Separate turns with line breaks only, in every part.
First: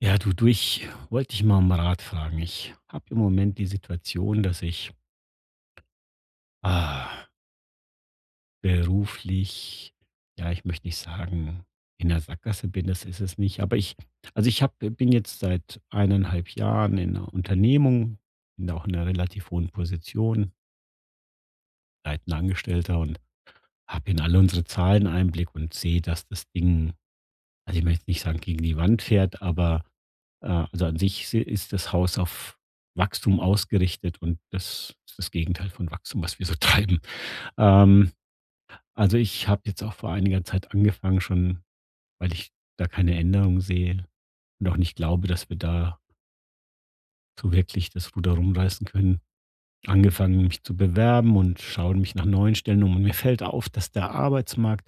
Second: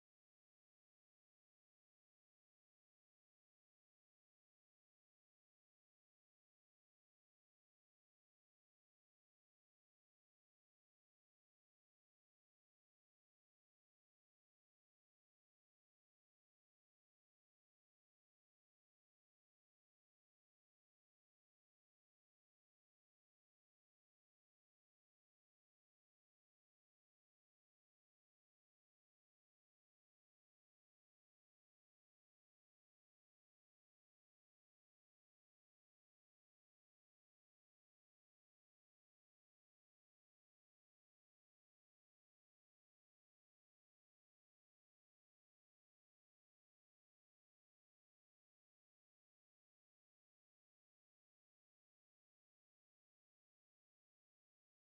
Ja, du, ich wollte dich mal um Rat fragen. Ich habe im Moment die Situation, dass ich ah, beruflich, ja, ich möchte nicht sagen, in der Sackgasse bin. Das ist es nicht. Aber ich, also bin jetzt seit eineinhalb Jahren in einer Unternehmung, bin auch in einer relativ hohen Position, leitender Angestellter und habe in alle unsere Zahlen Einblick und sehe, dass das Ding, also, ich möchte jetzt nicht sagen, gegen die Wand fährt, aber, also, an sich si ist das Haus auf Wachstum ausgerichtet, und das ist das Gegenteil von Wachstum, was wir so treiben. Ähm, also, ich habe jetzt auch vor einiger Zeit angefangen schon, weil ich da keine Änderung sehe und auch nicht glaube, dass wir da so wirklich das Ruder rumreißen können, angefangen, mich zu bewerben, und schaue mich nach neuen Stellen um. Und mir fällt auf, dass der Arbeitsmarkt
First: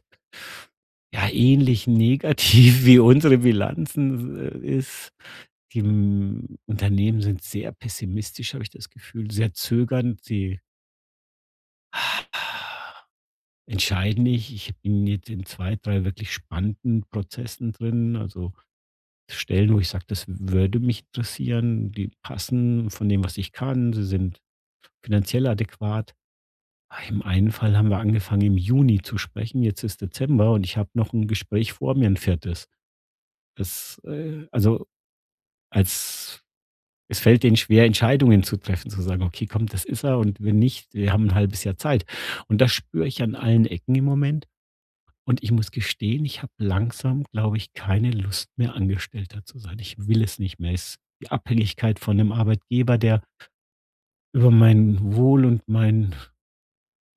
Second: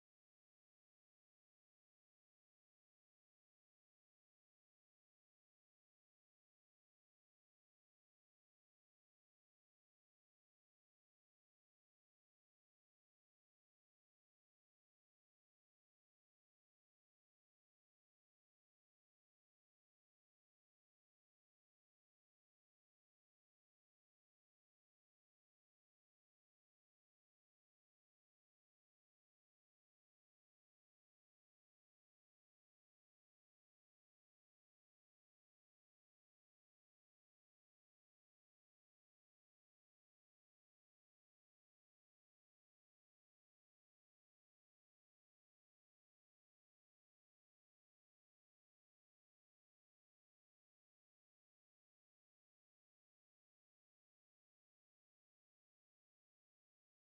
ja ähnlich negativ wie unsere Bilanzen ist. Die, Unternehmen sind sehr pessimistisch, habe ich das Gefühl, sehr zögernd. Sie entscheiden nicht. Ich bin jetzt in zwei, 3 wirklich spannenden Prozessen drin, also Stellen, wo ich sage: „Das würde mich interessieren." Die passen von dem, was ich kann. Sie sind finanziell adäquat. Im einen Fall haben wir angefangen im Juni zu sprechen, jetzt ist Dezember, und ich habe noch ein Gespräch vor mir, ein viertes. Das, also, als, es fällt denen schwer, Entscheidungen zu treffen, zu sagen: „Okay, komm, das ist er, und wenn nicht, wir haben ein halbes Jahr Zeit." Und das spüre ich an allen Ecken im Moment, und ich muss gestehen, ich habe langsam, glaube ich, keine Lust mehr, Angestellter zu sein. Ich will es nicht mehr. Es ist die Abhängigkeit von 'nem Arbeitgeber, der über mein Wohl und mein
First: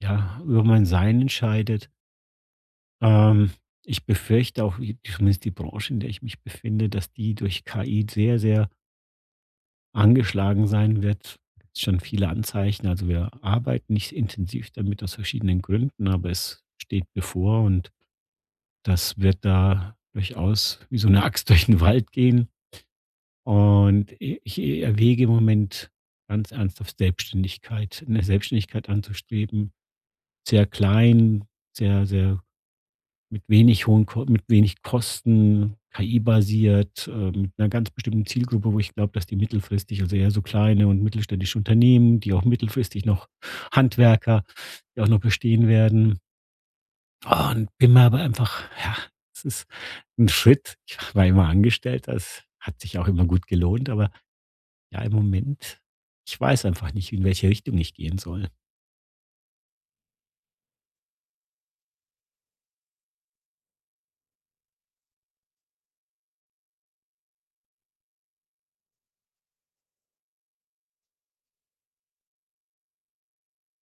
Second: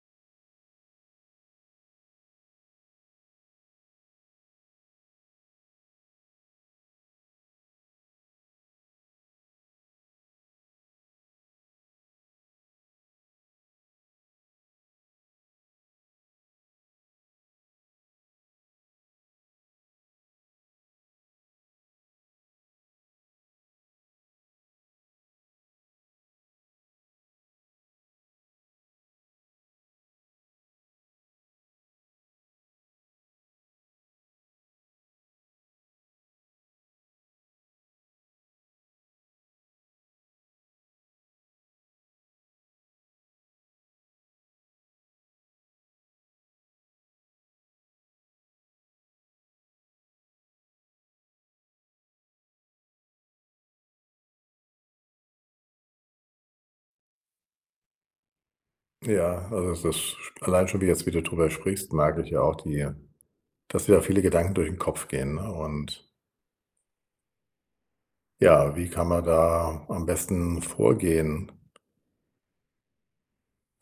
ja, über mein Sein entscheidet. Ähm, Ich befürchte auch, zumindest die Branche, in der ich mich befinde, dass die durch KI sehr, sehr angeschlagen sein wird. Gibt's schon viele Anzeichen. Also, wir arbeiten nicht intensiv damit aus verschiedenen Gründen, aber es steht bevor, und das wird da durchaus wie so eine Axt durch den Wald gehen. Und i ich erwäge im Moment ganz ernsthaft Selbstständigkeit, eine Selbstständigkeit anzustreben. Sehr klein, sehr, sehr mit wenig Kosten, KI-basiert, mit einer ganz bestimmten Zielgruppe, wo ich glaube, dass die mittelfristig, also eher so kleine und mittelständische Unternehmen, die auch mittelfristig noch, Handwerker, die auch noch bestehen werden. Und bin mir aber einfach, ja, es ist ein Schritt. Ich war immer angestellt, das hat sich auch immer gut gelohnt, aber ja, im Moment, ich weiß einfach nicht, in welche Richtung ich gehen soll.
Ja, also das allein schon, wie jetzt wie du drüber sprichst, merke ich ja auch die dass dir da viele Gedanken durch den Kopf gehen, ne? Und ja, wie kann man da am besten vorgehen?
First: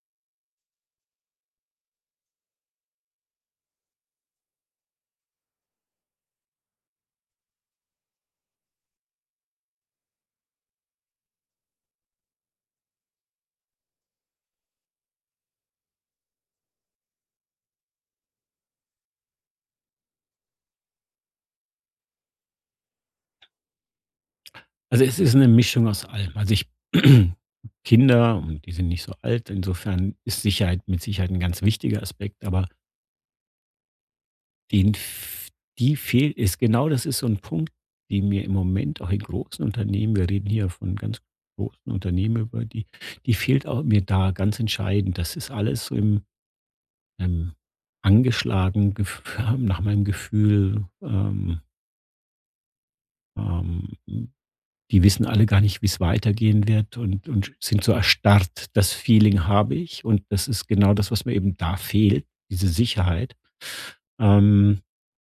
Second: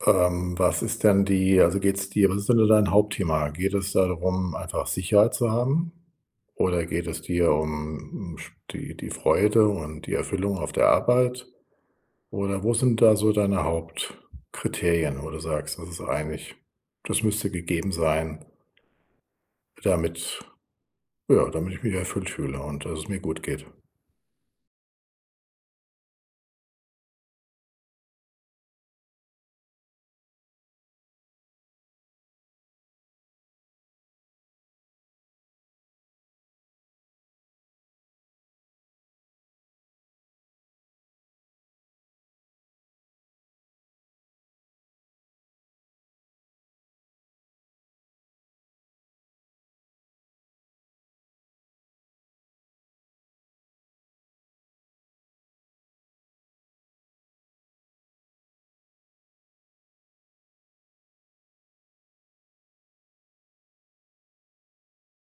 Was ist denn die also geht's dir was ist denn da dein Hauptthema? Geht es darum, einfach Sicherheit zu haben? Oder geht es dir um, hm, die Freude und die Erfüllung auf der Arbeit? Oder wo sind da so deine Hauptkriterien, wo du sagst: „Das ist eigentlich das müsste gegeben sein, damit“ Ja, damit ich mich erfüllt fühle und dass es mir gut geht.
Also, es ist eine Mischung aus allem. Also, ich Kinder, und die sind nicht so alt, insofern ist Sicherheit mit Sicherheit ein ganz wichtiger Aspekt, aber den f die fehlt, ist genau, das ist so ein Punkt, die mir im Moment auch in großen Unternehmen, wir reden hier von ganz großen Unternehmen, über die, die fehlt auch mir da ganz entscheidend. Das ist alles so im ähm, angeschlagen gef nach meinem Gefühl, ähm die wissen alle gar nicht, wie es weitergehen wird, und sind so erstarrt. Das Feeling habe ich, und das ist genau das, was mir eben da fehlt, diese Sicherheit. Ähm,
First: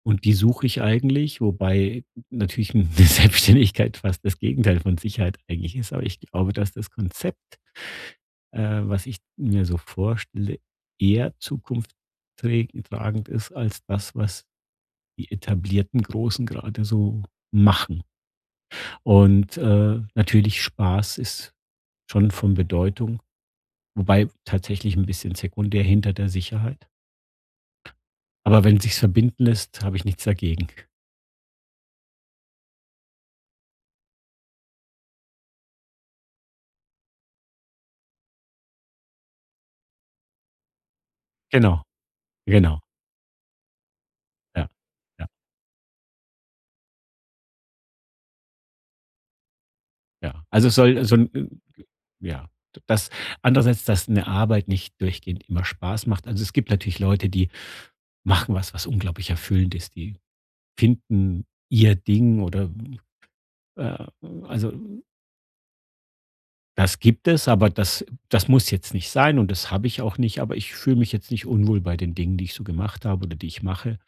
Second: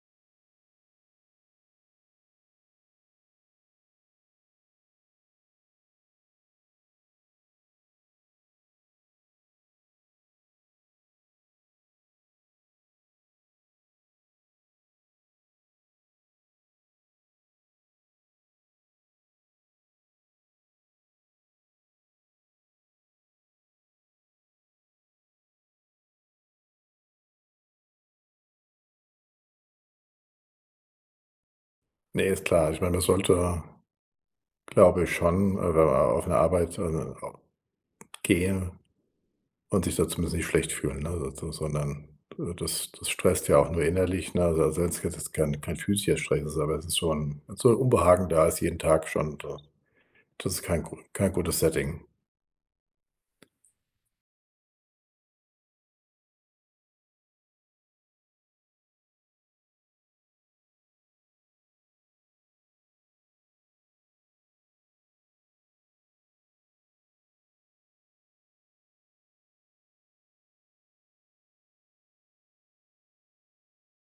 und die suche ich eigentlich, wobei natürlich 'ne Selbstständigkeit fast das Gegenteil von Sicherheit eigentlich ist. Aber ich glaube, dass das Konzept, was ich mir so vorstelle, eher zukunftstragend ist als das, was die etablierten Großen gerade so machen. Und, natürlich, Spaß ist schon von Bedeutung, wobei tatsächlich ein bisschen sekundär hinter der Sicherheit. Aber wenn sich's verbinden lässt, habe ich nichts dagegen.
Ne, ist klar. Ich meine, man sollte, glaube ich schon, wenn man auf 'ne Arbeit, gehe und sich da zumindest nicht schlecht fühlen, ne? So
Genau,
sondern,
genau.
das stresst ja auch nur innerlich, ne? Also,
Ja,
wenn's
ja,
jetzt kein physischer Stress ist, aber es ist schon wenn so 'n Unbehagen da ist jeden Tag schon, da
ja.
das ist
Also, es soll so 'n,
kein gutes Setting.
ja, das, andererseits, dass 'ne Arbeit nicht durchgehend immer Spaß macht. Also, es gibt natürlich Leute, die machen was, was unglaublich erfüllend ist. Die finden ihr Ding, oder, äh, also, das gibt es, aber das muss jetzt nicht sein, und das habe ich auch nicht, aber ich fühle mich jetzt nicht unwohl bei den Dingen, die ich so gemacht habe oder die ich mache.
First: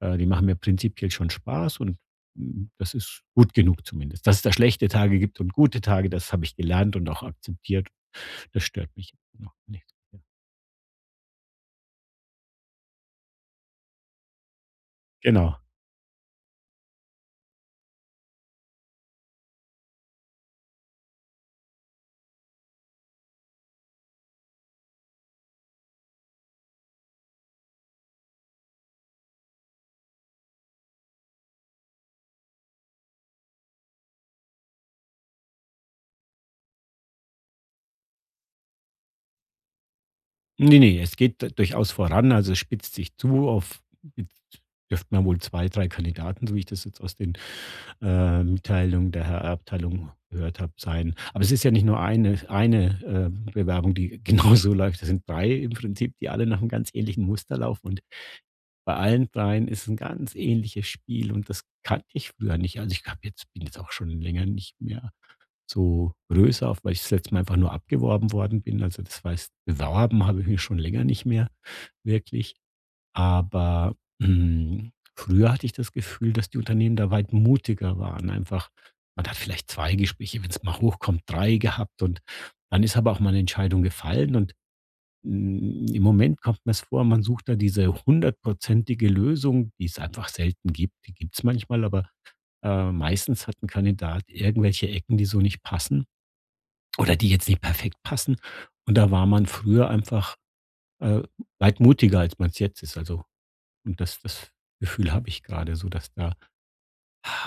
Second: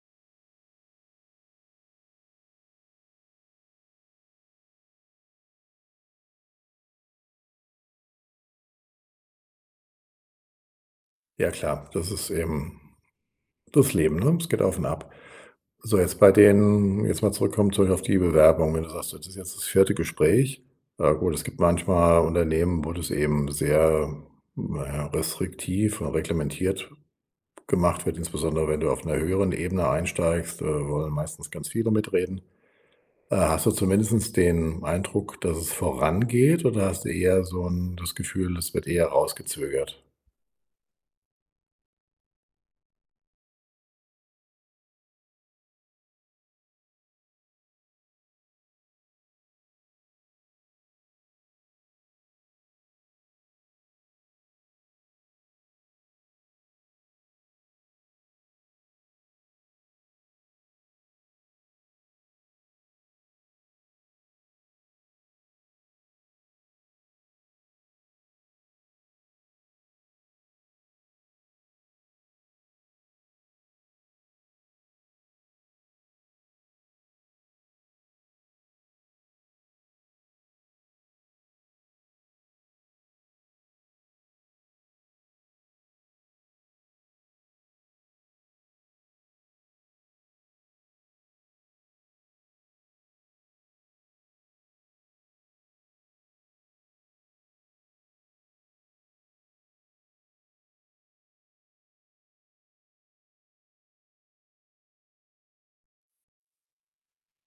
Die machen mir prinzipiell schon Spaß, und, das ist gut genug zumindest. Dass es da schlechte Tage gibt und gute Tage, das habe ich gelernt und auch akzeptiert. Das stört mich jetzt noch nicht.
Ja klar, das ist eben das Leben, ne? Es geht auf und ab.
Genau.
So, jetzt bei den jetzt mal zurückkommen zurück auf die Bewerbung. Wenn du sagst, das ist jetzt das vierte Gespräch. Ja gut, es gibt manchmal Unternehmen, wo das eben sehr, na ja, restriktiv und reglementiert gemacht wird, insbesondere wenn du auf einer höheren Ebene einsteigst, wollen meistens ganz viele mitreden. Hast du zumindest den Eindruck, dass es vorangeht oder hast du eher so ein das Gefühl, es wird eher rausgezögert?
Ne, ne, es geht durchaus voran. Also, es spitzt sich zu, auf jetzt dürften da wohl 2, 3 Kandidaten, so wie ich das jetzt aus den, Mitteilungen der Her Abteilung gehört habe, sein. Aber es ist ja nicht nur eine, Bewerbung, die genauso läuft. Das sind 3 im Prinzip, die alle nach einem ganz ähnlichen Muster laufen, und bei allen dreien ist ein ganz ähnliches Spiel, und das kannte ich früher nicht. Also, ich habe jetzt bin jetzt auch schon länger nicht mehr so größer, auf weil ich das letzte Mal einfach nur abgeworben worden bin. Also, das heißt, beworben habe ich mich schon länger nicht mehr wirklich. Aber früher hatte ich das Gefühl, dass die Unternehmen da weit mutiger waren. Einfach, man hat vielleicht zwei Gespräche, wenn es mal hochkommt, drei gehabt, und dann ist aber auch mal eine Entscheidung gefallen, und im Moment kommt mir es vor, man sucht da diese hundertprozentige Lösung, die es einfach selten gibt. Die gibt es manchmal, aber meistens hat ein Kandidat irgendwelche Ecken, die so nicht passen oder die jetzt nicht perfekt passen. Und da war man früher einfach, äh, weit mutiger, als man es jetzt ist. Also, und das Gefühl habe ich gerade so, dass da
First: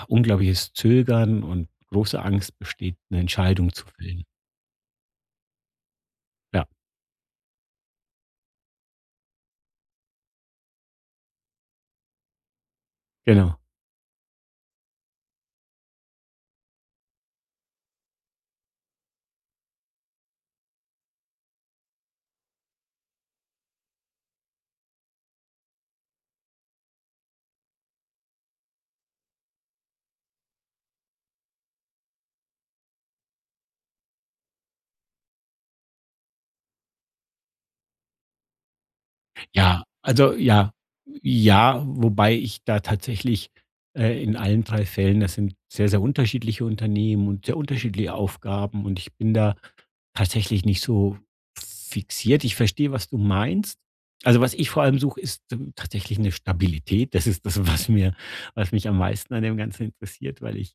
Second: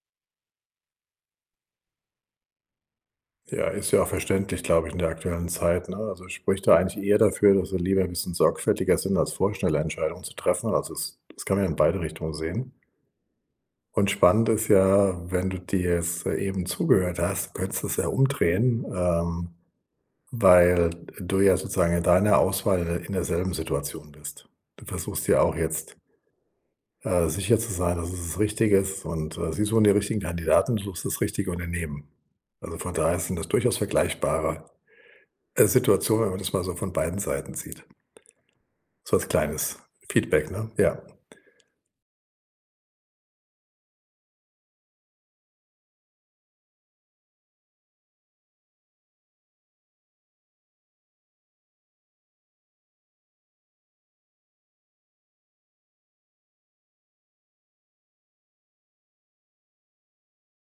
unglaubliches Zögern und große Angst besteht, eine
Ja,
Entscheidung zu
ist ja auch
fällen.
verständlich, glaube ich, in der aktuellen Zeit, ne? Also, spricht
Ja,
da eigentlich eher dafür, dass wir lieber ein bisschen sorgfältiger sind, als vorschnelle Entscheidungen zu treffen. Also, es das kann man ja in beide Richtungen sehen.
genau.
Und spannend ist ja, wenn du dir jetzt eben zugehört hast, könntest du es ja umdrehen, weil du ja sozusagen in deiner Auswahl in derselben Situation bist. Du versuchst ja auch jetzt, sicher zu sein, dass es das Richtige ist und, sie suchen die richtigen Kandidaten, du suchst das richtige Unternehmen. Also, von daher sind das durchaus vergleichbare Situation, wenn man das mal so von beiden Seiten sieht. So als kleines
Ja, also,
Feedback, ne?
ja.
Ja.
Ja, wobei ich da tatsächlich, in allen 3 Fällen, das sind sehr, sehr unterschiedliche Unternehmen und sehr unterschiedliche Aufgaben, und ich bin da tatsächlich nicht so fixiert. Ich verstehe, was du meinst. Also, was ich vor allem suche, ist t tatsächlich eine Stabilität. Das ist das, was mir, was mich am meisten an dem Ganzen interessiert, weil ich,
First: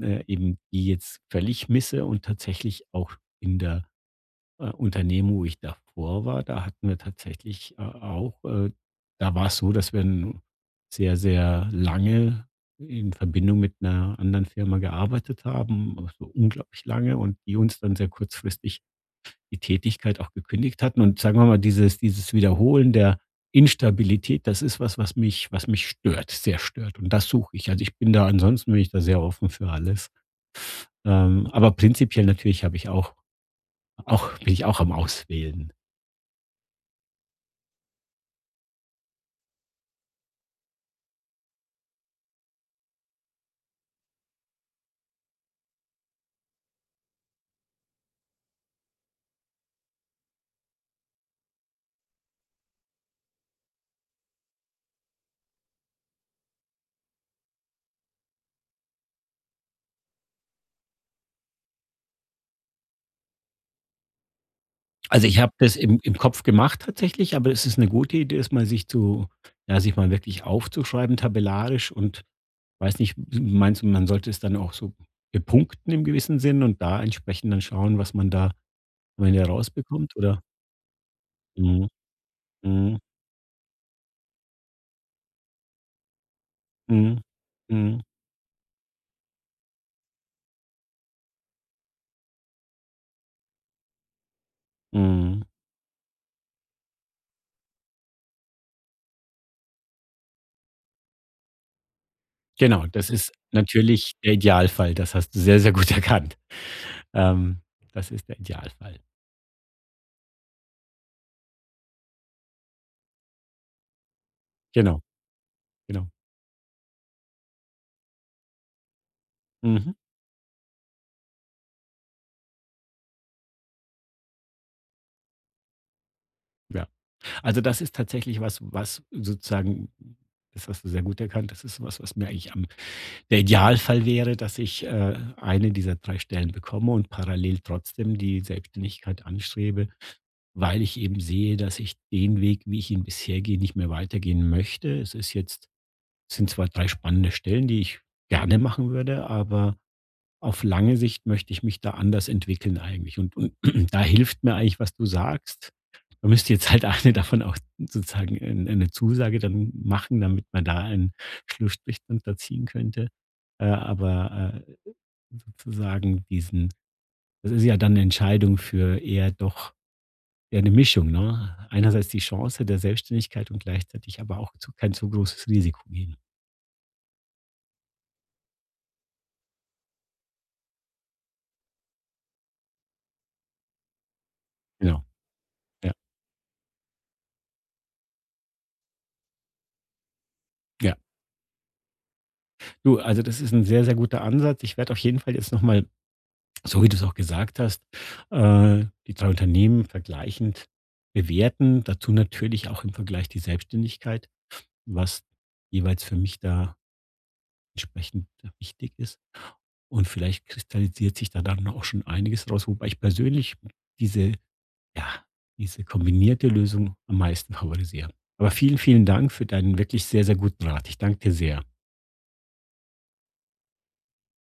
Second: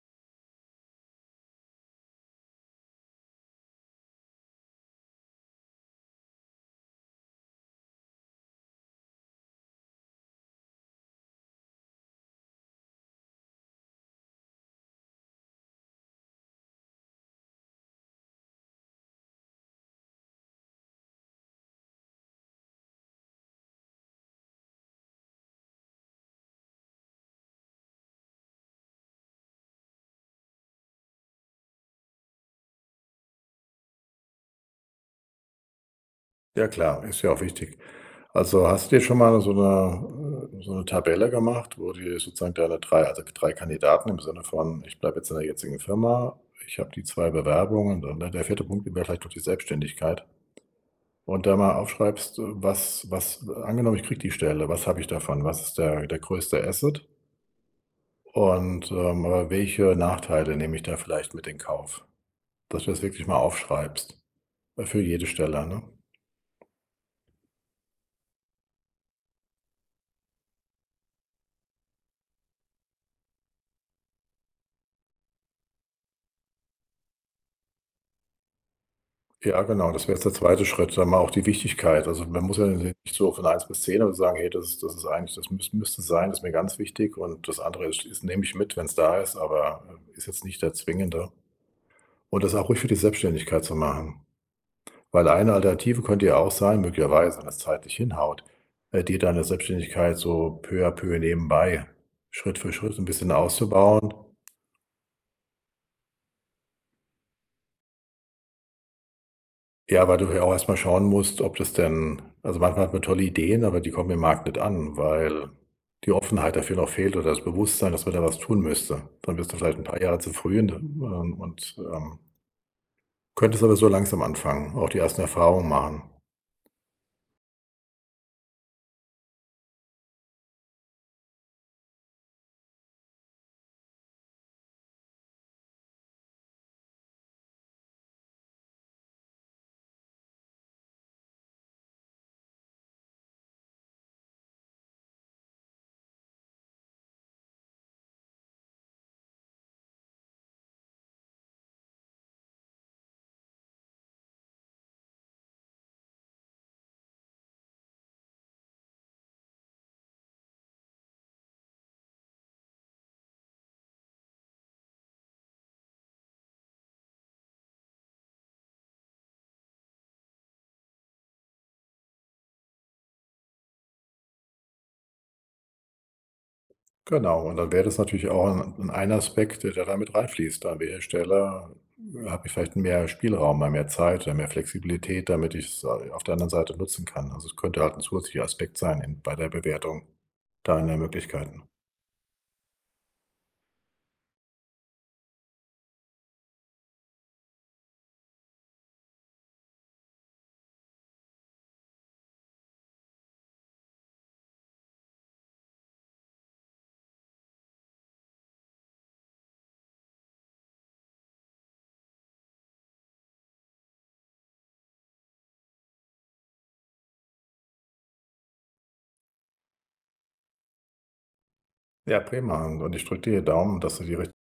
eben die jetzt völlig misse, und tatsächlich auch, in der Unternehmen, wo ich davor war, da hatten wir tatsächlich, da war es so, dass wir 'n sehr, sehr lange in Verbindung mit einer anderen Firma gearbeitet haben, so unglaublich lange, und die uns dann sehr kurzfristig die Tätigkeit auch gekündigt hatten. Und sagen wir mal, dieses, Wiederholen der Instabilität, das ist was, was mich, was mich stört, sehr stört. Und das suche ich. Also, ich bin da ansonsten, bin ich da sehr offen für alles. Aber prinzipiell natürlich habe ich auch, bin ich auch am Auswählen.
Ja klar, ist ja auch wichtig. Also, hast du dir schon mal so eine Tabelle gemacht, wo dir sozusagen deine 3, also 3 Kandidaten im Sinne von: „Ich bleibe jetzt in der jetzigen Firma, ich habe die 2 Bewerbungen und dann der vierte Punkt wäre vielleicht noch die Selbstständigkeit.“ Und da mal aufschreibst, was angenommen, ich kriege die Stelle, was habe ich davon? Was ist der größte Asset? Und, aber welche Nachteile nehme ich da vielleicht mit in Kauf? Dass du das wirklich mal aufschreibst, für
Also,
jede
ich habe
Stelle,
das
ne?
im Kopf gemacht tatsächlich, aber es ist eine gute Idee, das mal sich zu, ja, sich mal wirklich aufzuschreiben, tabellarisch, und weiß nicht, meinst du, man sollte es dann auch so bepunkten, im gewissen Sinn, und da entsprechend dann schauen, was man da am Ende
Ja, genau, das wäre
rausbekommt,
jetzt der
oder?
zweite Schritt, sag mal auch die
Mhm,
Wichtigkeit. Also, man muss ja nicht
mhm,
so von eins bis 10 aber sagen: „Hey, das ist eigentlich das müß müsste sein, das ist mir ganz wichtig
mhm,
und das andere
mhm,
ist nehme ich mit, wenn es da ist, aber, ist jetzt nicht der zwingende.“ Und das auch ruhig für die Selbstständigkeit zu machen, weil
mhm.
eine Alternative könnte ja auch sein, möglicherweise, wenn das zeitlich hinhaut, dir deine Selbstständigkeit so peu à peu nebenbei, Schritt für
Genau,
Schritt ein
das
bisschen
ist natürlich
auszubauen.
der Idealfall. Das hast du sehr, sehr gut erkannt. Ähm, Das ist der Idealfall.
Ja, weil du ja auch erst mal schauen musst, ob das denn also, manchmal hat man tolle Ideen, aber die kommen im Markt nicht an,
Genau,
weil
genau.
die Offenheit dafür noch fehlt oder das Bewusstsein, dass man da was tun müsste. Dann bist du vielleicht ein
Mhm.
paar Jahre zu früh könntest aber so langsam anfangen, auch die ersten Erfahrungen machen.
Ja. Also, das ist tatsächlich was, was sozusagen, das hast du sehr gut erkannt. Das ist was, was mir eigentlich, am, der Idealfall wäre, dass ich, eine dieser 3 Stellen bekomme und parallel trotzdem die Selbstständigkeit anstrebe, weil ich eben sehe, dass ich den Weg, wie ich ihn bisher gehe, nicht mehr weitergehen möchte. Es ist jetzt, es sind zwar 3 spannende Stellen, die ich gerne machen würde, aber auf lange Sicht möchte ich mich da anders entwickeln eigentlich, und da hilft mir eigentlich, was du sagst. Man müsste jetzt halt eine davon auch sozusagen, 'ne Zusage dann machen, damit man da einen Schlussstrich drunter ziehen könnte. Aber, sozusagen diesen, das ist ja dann eine Entscheidung für eher, doch eher eine Mischung, ne? Einerseits die Chance der Selbstständigkeit, und gleichzeitig aber auch zu kein zu großes Risiko gehen.
Genau, und dann wäre das natürlich auch ein Aspekt, der damit mit reinfließt. Da haben wir Hersteller habe ich vielleicht mehr Spielraum, mal mehr Zeit oder mehr
Genau,
Flexibilität, damit ich's,
ja,
auf der anderen Seite nutzen kann. Also, es könnte halt ein zusätzlicher Aspekt sein in bei der Bewertung deiner
ja.
Möglichkeiten.
Du, also das ist ein sehr, sehr guter Ansatz. Ich werde auf jeden Fall jetzt noch mal, so wie du es auch gesagt hast, die 2 Unternehmen vergleichend bewerten, dazu natürlich auch im Vergleich die Selbstständigkeit, was jeweils für mich da entsprechend wichtig ist. Und vielleicht kristallisiert sich da dann auch schon einiges raus, wobei ich persönlich diese, ja, diese kombinierte Lösung am meisten favorisiere. Aber vielen, vielen Dank für deinen wirklich sehr, sehr guten Rat. Ich danke dir sehr.
Ja, prima, und ich drücke dir die Daumen, dass du die richt